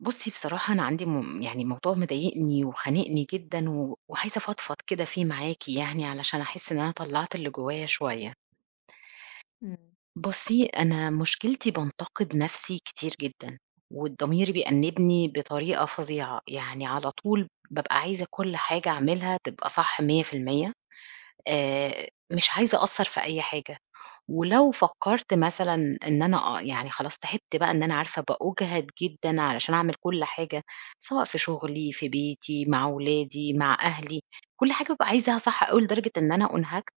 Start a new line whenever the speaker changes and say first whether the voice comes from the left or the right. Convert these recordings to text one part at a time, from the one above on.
right: بُصّي، بصراحة أنا عندي يعني موضوع مضايقني وخانقني جدًا و وعايزة أفضفض كده فيه معاكِ يعني علشان أحس إن أنا طلّعت اللي جوايا شوية.
left: إمم،
right: بُصّي، أنا مشكلتي بانتقد نَفْسي كتير جدًا، والضمير بيأنِّبني بطريقة فظيعة، يعني على طول بابقى عايزة كل حاجة أعملها تبقى صح 100%. مش عايزة أقصّر في أي حاجة. ولو فكّرت مثلًا إن أنا يعني خلاص تعبت بقى إن أنا عارفة باُجهد جدًا علشان أعمل كل حاجة، سواء في شغلي، في بيتي، مع ولادي، مع أهلي، كل حاجة بابقى عايزاها صح أوي لدرجة إن أنا أُنهكت،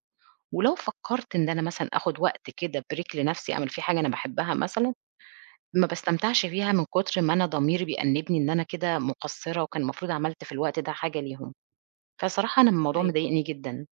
right: ولو فكّرت إن أنا مثلًا آخُد وقت كده break لنَفْسي أعمل فيه حاجة أنا باحبها مثلًا، ما باستمتعش بيها من كُتر ما أنا ضميري بيأنِّبني إن أنا كده مقصّرة وكان المفروض عملت في الوقت ده حاجة ليهم، فصراحة أنا الموضوع
left: أيوه،
right: مضايقني جدًا.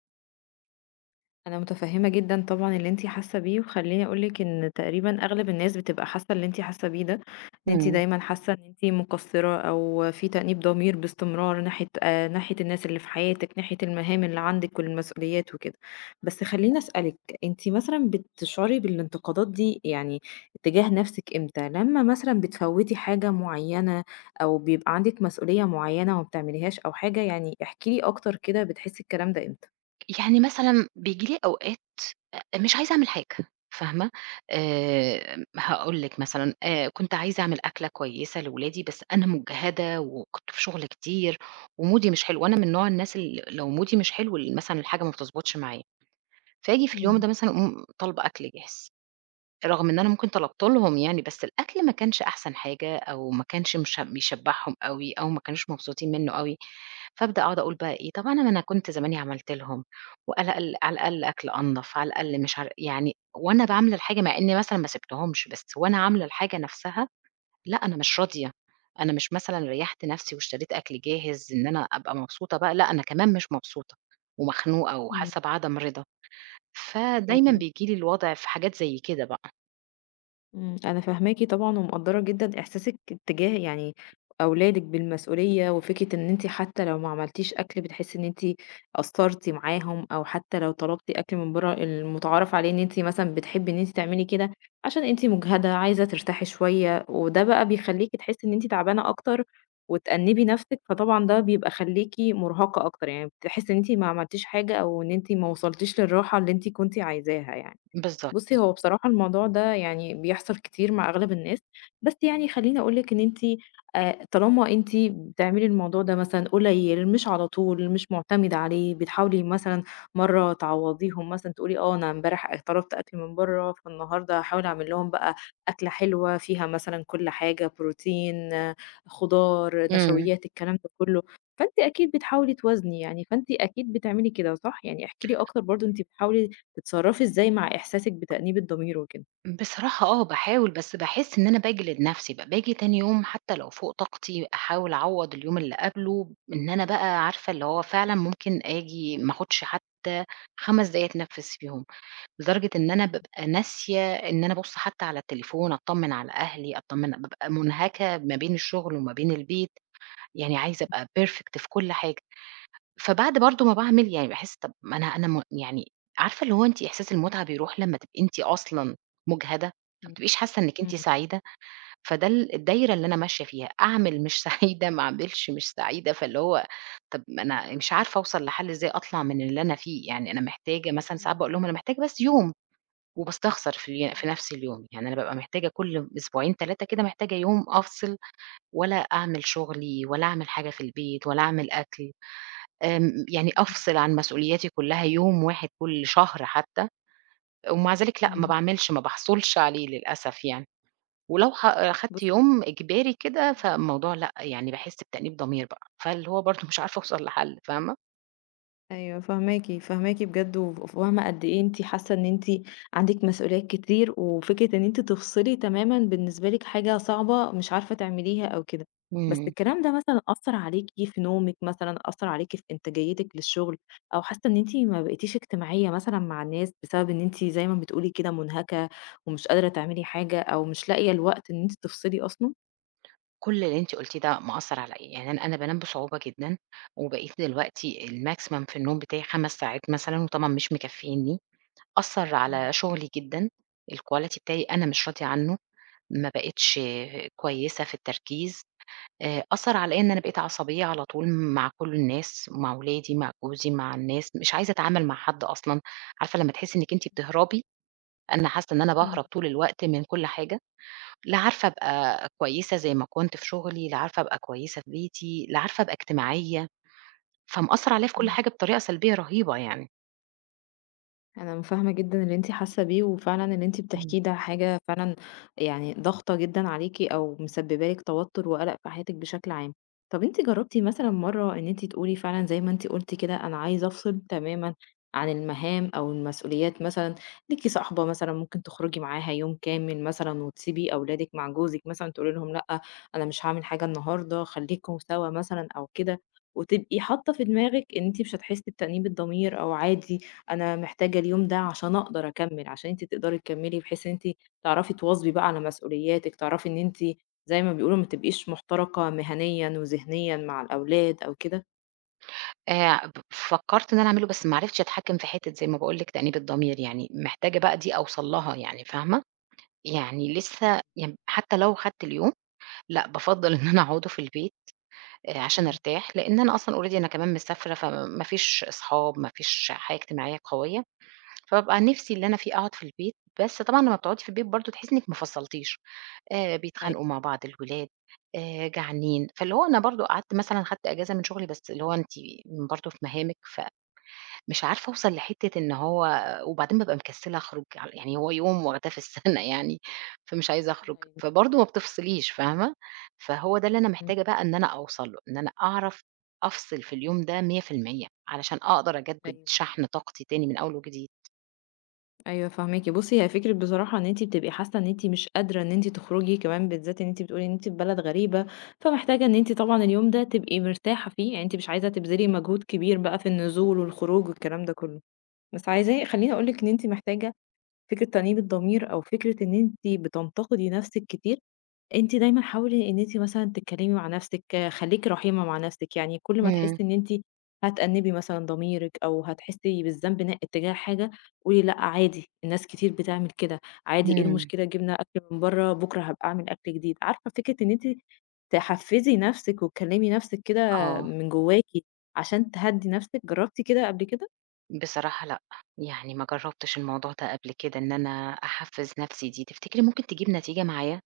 left: أنا متفهمة جدًا طبعًا اللي أنتِ حاسة بيه، وخلّيني أقول لِك إن تقريبًا أغلب الناس بتبقى حاسة اللي أنتِ حاسة بيه ده، إن أنتِ
right: إمم.
left: دايمًا حاسة إن أنتِ مقصرة أو في تأنيب ضمير باستمرار ناحية الناس اللي في حياتِك، ناحية المهام اللي عندِك والمسؤوليات وكده. بس خلّيني أسألِك، أنتِ مثلًا بتشعري بالانتقادات دي يعني تجاه نفسِك إمتى؟ لمّا مثلًا بتفوّتي حاجة معينة أو بيبقى عندِك مسؤولية معينة وما بتعمليهاش أو حاجة؟ يعني احكي لي أكتر كده بتحسي الكلام ده إمتى؟
right: يعني مثلًا بييجي لي أوقات مش عايزة أعمل حاجة، فاهمة؟ هاقول لِك مثلًا كنت عايزة أعمل أكلة كويسة لولادي، بس أنا مُجهدة وكنت في شغل كتير ومودي مش حلو، وأنا من نوع الناس لو مودي مش حلو مثلًا الحاجة ما بتضبطش معايا، فآجي في اليوم
left: إمم.
right: ده مثلًا أقوم طالبة أكل جاهز. رغم إن أنا ممكن طلبت لهم يعني، بس الأكل ما كانش أحسن حاجة أو ما كانش مش بيشبّعهم أوي أو ما كانوش مبسوطين منّه أوي، فابدأ أقعد أقول
left: إمم.
right: بقى إيه، طب أنا ما أنا كنت زماني عملت لهم وعلى الأقل على الأقل أكل أنضف، على الأقل مش عار يعني وأنا باعمل الحاجة مع إني مثلًا ما سِبتهمش، بس وأنا عاملة الحاجة نَفْسها لأ، أنا مش راضية، أنا مش مثلًا ريّحت نَفْسي واشتريت أكل جاهز إن أنا أبقى مبسوطة بقى، لأ، أنا كمان مش مبسوطة ومخنوقة
left: إمم.
right: وحاسة بعدم رضا، فدايمًا
left: أيوه.
right: بييجي لي الوضع في حاجات زي كده بقى.
left: إمم. أنا فاهماكِ طبعًا ومقدّرة جدًا إحساسِك اتجاه يعني أولادِك بالمسؤولية وفكرة إن أنتِ حتى لو ما عملتيش أكل بتحسّي إن أنتِ قصّرتِ معاهم أو حتى لو طلبتِ أكل من برّه المُتعارف عليه إن أنتِ مثلًا بتحبّي إن أنتِ تعملي كده عشان أنتِ مُجهدة، عايزة ترتاحي شوية وده بقى بيخلّيكِ تحسّي إن أنتِ تعبانة أكتر وتأنِّبي نَفْسِك، فطبعًا ده بيبقى خلّيكِ مُرهَقة أكتر، يعني بتحسّي إن أنتِ ما عملتيش حاجة أو إن أنتِ ما وصلتيش للراحة اللي أنتِ كنتِ عايزاها يعني.
right: بالضبط.
left: بُصّي، هو بصراحة الموضوع ده يعني بيحصل كتير مع أغلب الناس، بس يعني خلّيني أقول لِك إن أنتِ طالما أنتِ بتعملي الموضوع ده مثلًا قليل، مش على طول، مش مُعتمدة عليه، بتحاولي مثلًا مرّة تعوّضيهم مثلًا تقولي أنا امبارح طلبت أكل من برّه، فالنهارده هاحاول أعمل لهم بقى أكلة حلوة فيها مثلًا كل حاجة، بروتين، خضار،
right: إمم.
left: نشويات، الكلام ده كُلّه، فأنتِ أكيد بتحاولي توازني يعني، فأنتِ أكيد بتعملي كده، صح؟ يعني احكي لي أكتر برضه أنتِ بتحاولي تتصرّفي إزاي مع إحساسِك بتأنيب الضمير وكده؟
right: بصراحة باحاول، بس باحس إن أنا باجلد نَفْسي بقى، باجي تاني يوم حتى لو فوق طاقتي أحاول أعوّض اليوم اللي قبله، إن أنا بقى عارفة اللي هو فعلًا ممكن آجي ما آخُدش حتى 5 دقايق أتنفّس فيهم، لدرجة إن أنا بابقى ناسية إن أنا أبُص حتى على التليفون، أطمّن على أهلي، بابقى مُنهكة ما بين الشغل وما بين البيت، يعني عايزة أبقى perfect في كل حاجة. فبعد برضه ما باعمل يعني باحس طب ما أنا يعني عارفة اللي هو أنتِ إحساس المتعة بيروح لمّا تبقي أنتِ أصلًا مُجهدة، ما بتبقيش حاسة إنِّك أنتِ
left: إمم.
right: سعيدة، فده الدايرة اللي أنا ماشية فيها، أعمل مش سعيدة، ما أعملش مش سعيدة، فاللي هو طب ما أنا مش عارفة أوصل لحل إزاي أطلع من اللي أنا فيه، يعني أنا محتاجة مثلًا ساعات باقول
left: إمم.
right: لهم أنا محتاجة بس يوم وباستخسر في
left: إمم.
right: نَفْس اليوم، يعني أنا بابقى محتاجة كل أسبوعين 3 كده محتاجة يوم أفصل ولا أعمل شغلي ولا أعمل حاجة في البيت ولا أعمل أكل. يعني أفصل عن مسؤولياتي كلّها يوم واحد كل شهر حتى، ومع ذلك لأ، ما
left: إمم.
right: باعملش، ما باحصلش عليه للأسف يعني، ولو أخدت
left: بُصّي
right: يوم إجباري كده،
left: أنا
right: فالموضوع لأ، يعني باحس بتأنيب ضمير بقى، فاللي هو برضه مش عارفة أوصل لحل، فاهمة؟
left: أيوه فاهماكِ، فاهماكِ بجد وفاهمة قد إيه أنتِ حاسة إن أنتِ عندِك مسؤوليات كتير، وفكرة إن أنتِ تفصلي تمامًا بالنسبة لِك حاجة صعبة مش عارفة تعمليها أو كده. بس
right: إمم.
left: الكلام ده مثلًا أثّر عليكِ في نومِك مثلًا، أثّر عليكِ في إنتاجيتِك للشغل، أو حاسة إن أنتِ ما بقيتيش اجتماعية مثلًا مع الناس بسبب إن أنتِ زي ما بتقولي كده منهكة ومش قادرة تعملي حاجة، أو مش لاقية الوقت إن أنتِ تفصلي أصلًا؟
right: كل اللي أنتِ قُلتيه ده مأثّر عليَّ، يعني أنا بانام بصعوبة جدًا، وبقيت دلوقتي الmaximum في النوم بتاعي 5 ساعات مثلًا، وطبعًا مش مكفّينّي، أثّر
left: إمم.
right: على شغلي جدًا، الquality بتاعي أنا مش راضية عنه، ما بقيتش كويسة في التركيز، أثّر على إن أنا بقيت عصبية على طول مع كل الناس، مع ولادي، مع جوزي، مع الناس، مش عايزة أتعامل مع حد أصلًا، عارفة لمّا تحسّي إنِّك أنتِ بتهربي، أنا حاسّة إن أنا
left: إمم،
right: باهرب طول الوقت من كل حاجة، لا عارفة أبقى كويسة زي ما كنت في شغلي، لا عارفة أبقى كويسة في بيتي، لا عارفة أبقى اجتماعية، فمأثّر عليَّ في كل
left: إمم.
right: حاجة بطريقة سلبية رهيبة يعني.
left: أنا متفاهمة جدًا اللي أنتِ حاسة بيه، وفعلًا اللي أنتِ
right: إمم.
left: بتحكيه ده حاجة فعلًا يعني ضاغطة جدًا عليكِ أو مسببة لِك توتر وقلق في حياتِك بشكل عام. طب أنتِ جربتِ مثلًا مرة إن أنتِ تقولي فعلًا زي ما أنتِ قلتِ كده أنا عايزة أفصل تمامًا عن المهام أو المسؤوليات مثلًا، ليكِ صاحبة مثلًا ممكن تخرجي معاها يوم كامل مثلًا وتسيبي أولادِك مع جوزِك مثلًا تقولي لهم لأ، أنا مش هاعمل حاجة النهارده خليكم سوا مثلًا أو كده، وتبقي حاطة في دماغِك إن أنتِ مش هتحسي بتأنيب الضمير أو عادي أنا محتاجة اليوم ده عشان أقدر أكمّل، عشان أنتِ تقدري تكمّلي بحيث إن أنتِ تعرفي تواظبي بقى على مسؤولياتِك، تعرفي إن أنتِ زي ما بيقولوا ما تبقيش مُحترقة مهنيًا وذهنيًا مع الأولاد أو كده.
right: ب فكّرت إن أنا أعمله بس ما عرفتش أتحكّم في حتّة زي ما باقول لِك تأنيب الضمير يعني، محتاجة بقى دي أوصل لها يعني فاهمة؟ يعني
left: إمم،
right: لسه حتّى لو خدت اليوم لأ، بافضّل إن أنا أقعده في البيت عشان
left: إمم،
right: أرتاح، لإن أنا أصلًا already أنا كمان مسافرة، فما فيش أصحاب، ما فيش حياة اجتماعية قوية، فبابقى نِفْسي اللي أنا فيه أقعد في البيت، بس طبعًا لمّا بتقعدي في البيت برضه تحسّي إنِّك ما فصّلتيش، بيتخانقوا مع
left: أيوه،
right: بعض الولاد، جعانين، فاللي هو أنا برضه قعدت مثلًا خدت إجازة من شغلي، بس اللي هو أنتِ برضه في مهامِك مش عارفة أوصل لحتّة إن هو وبعدين بابقى مكسّلة أخرج، يعني هو يوم واخداه في السَنة يعني، فمش عايزة أخرج،
left: أيوه،
right: فبرضه ما بتفصليش فاهمة؟ فهو ده اللي أنا
left: إمم،
right: محتاجة بقى إن أنا أوصل له، إن أنا أعرف أفصل في اليوم ده 100% علشان أقدر أجدّد
left: أيوه،
right: شحن طاقتي تاني من أول وجديد.
left: أيوه فاهماكِ. بُصّي، هي فكرة بصراحة إن أنتِ بتبقي حاسة إن أنتِ مش قادرة إن أنتِ تخرجي، كمان بالذات إن أنتِ بتقولي إن أنتِ في بلد غريبة، فمحتاجة إن أنتِ طبعًا اليوم ده تبقي مرتاحة فيه، يعني أنتِ مش عايزة تبذلي مجهود كبير بقى في النزول والخروج والكلام ده كلّه، بس عايزاه خلّيني أقول لِك إن أنتِ محتاجة فكرة تأنيب الضمير أو فكرة إن أنتِ بتنتقدي نفسِك كتير، أنتِ دايمًا حاولي إن أنتِ مثلًا تتكلمي مع نفسِك، خليكِ رحيمة مع نفسِك، يعني كل ما تحسي
right: إمم،
left: إن أنتِ هتأنبي مثلًا ضميرِك أو هتحسي بالذنب اتجاه حاجة، قولي لأ عادي، الناس كتير بتعمل كده، عادي إيه
right: إمم.
left: المشكلة جِبنا أكل من برّه، بُكرة هابقى أعمل أكل جديد، عارفة فكرة إن أنتِ تحفزي نفسِك وتكلمي نفسِك كده
right: آه،
left: من جواكِ عشان تهدّي نفسِك، جربتِ كده قبل كده؟
right: بصراحة لأ، يعني ما جرّبتش الموضوع ده قبل كده إن أنا أحفّز نَفْسي دي، تفتكري ممكن تجيب نتيجة معايا؟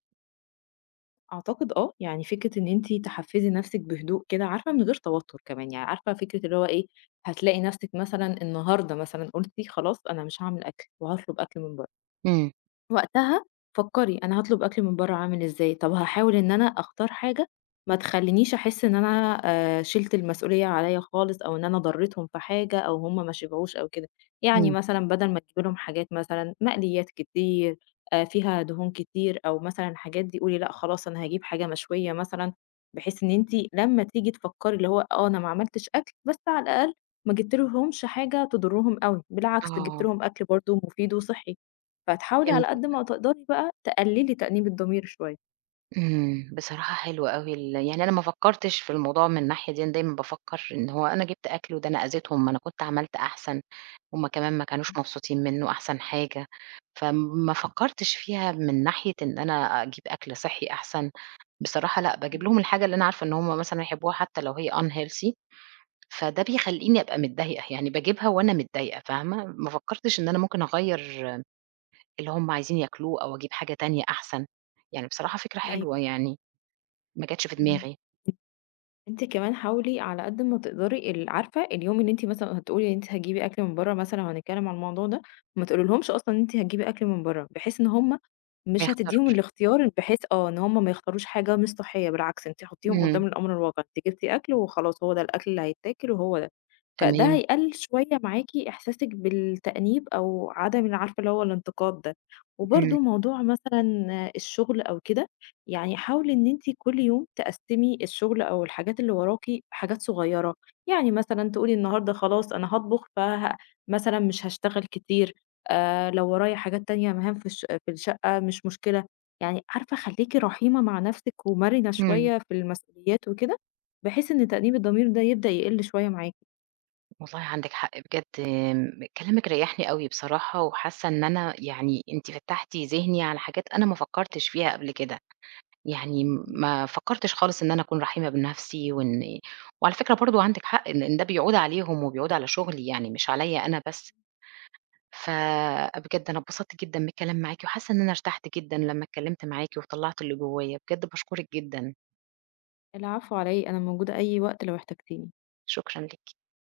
left: أعتقد آه، يعني فكرة إن أنتِ تحفّزي نَفْسِك بهدوء كده عارفة من غير توتر كمان، يعني عارفة فكرة اللي هو إيه، هتلاقي نَفْسِك مثلًا النهارده مثلًا قُلتِ خلاص أنا مش هاعمل أكل وهاطلب أكل من برّه.
right: إمم،
left: وقتها فكّري أنا هاطلب أكل من برّه عامل إزاي، طب هاحاول إن أنا أختار حاجة ما تخلّينيش أحس إن أنا شِلت المسؤولية عليّا خالص أو إن أنا ضرّيتهم في حاجة أو هم ما شبعوش أو كده، يعني
right: إمم.
left: مثلًا بدل ما تجيبي لهم حاجات مثلًا مقليّات كتير فيها دهون كتير أو مثلًا الحاجات دي قولي لأ خلاص أنا هاجيب حاجة مشوية مثلًا، بحيث إن أنتِ لمّا تيجي تفكّري اللي هو أنا ما عملتش أكل، بس على الأقل ما جبت لهمش حاجة تضرّهم أوي، بالعكس جبت
right: آه،
left: لهم أكل برضه مفيد وصحّي. فتحاولي على قد
right: فهمتِك.
left: ما تقدري بقى تقللي تأنيب الضمير شوية.
right: إمم، بصراحة حلو أوي يعني أنا ما فكّرتش في الموضوع من الناحية ديًا، دايمًا بافكّر إن هو أنا جِبت أكل وده أنا أذيتهم، ما أنا كنت عملت أحسن، هُم كمان ما كانوش مبسوطين منّه أحسن حاجة، فما فكّرتش فيها من ناحية إن أنا أجيب أكل صحّي أحسن، بصراحة لأ، باجيب
left: إمم،
right: لهم الحاجة اللي أنا عارفة إن هُم مثلًا هيحبوها حتى لو هي unhealthy، فده بيخلّيني أبقى متضايقة، يعني باجيبها وأنا متضايقة فاهمة، ما فكّرتش إن أنا ممكن أغيّر اللي هُم عايزين ياكلوه أو أجيب حاجة تانية أحسن، يعني بصراحة فكرة حلوة
left: أيوه.
right: يعني، ما جاتش في
left: إمم.
right: دماغي.
left: أنتِ كمان حاولي على قد ما تقدري عارفة اليوم اللي أنتِ مثلًا هتقولي إن أنتِ هتجيبي أكل من برّه مثلًا لو هنتكلم على الموضوع ده، ما تقوليلهمش أصلًا إن أنتِ هتجيبي أكل من برّه، بحيث إن هُم
right: ما
left: مش هتدّيهم
right: يختاروش،
left: الاختيار بحيث إن هُم ما يختاروش حاجة مش صحية، بالعكس أنتِ حطيهم
right: إمم،
left: قدّام الأمر الواقع، أنتِ جبتِ أكل وخلاص هو ده الأكل اللي هيتاكل وهو ده، فده
right: تمام،
left: هيقلل شوية معاكِ إحساسِك بالتأنيب أو عدم عارفة اللي هو الانتقاد ده،
right: إمم،
left: وبرضه موضوع مثلًا الشغل أو كده يعني حاولي إن أنتِ كل يوم تقسّمي الشغل أو الحاجات اللي وراكِ حاجات صغيرة، يعني مثلًا تقولي النهارده خلاص أنا هاطبخ مثلًا مش هاشتغل كتير، لو ورايا حاجات تانية مهام في الشقة مش مشكلة، يعني عارفة خلّيكِ رحيمة مع نفسِك ومرنة
right: إمم،
left: شوية في المسؤوليات وكده، بحيث إن تأنيب الضمير ده يبدأ يقل شوية معاكِ.
right: والله عندِك حق بجد كلامِك ريّحني أوي بصراحة، وحاسة إن أنا يعني أنتِ فتّحتِ ذهني على حاجات أنا ما فكّرتش فيها قبل كده، يعني ما فكّرتش خالص إن أنا أكون رحيمة بنَفْسي وعلى فكرة برضه عندِك حق إن ده بيعود عليهم وبيعود على شُغلي يعني مش عليّا أنا بس، فبجد أنا اتبسطت جدًا من الكلام معاكِ وحاسة إن أنا ارتحت جدًا لمّا اتكلّمت معاكِ وطلّعت اللي جوّايا، بجد باشكرِك جدًا،
left: العفو على إيه، أنا موجودة أي وقت لو احتجتيني.
right: شكرًا ليكِ.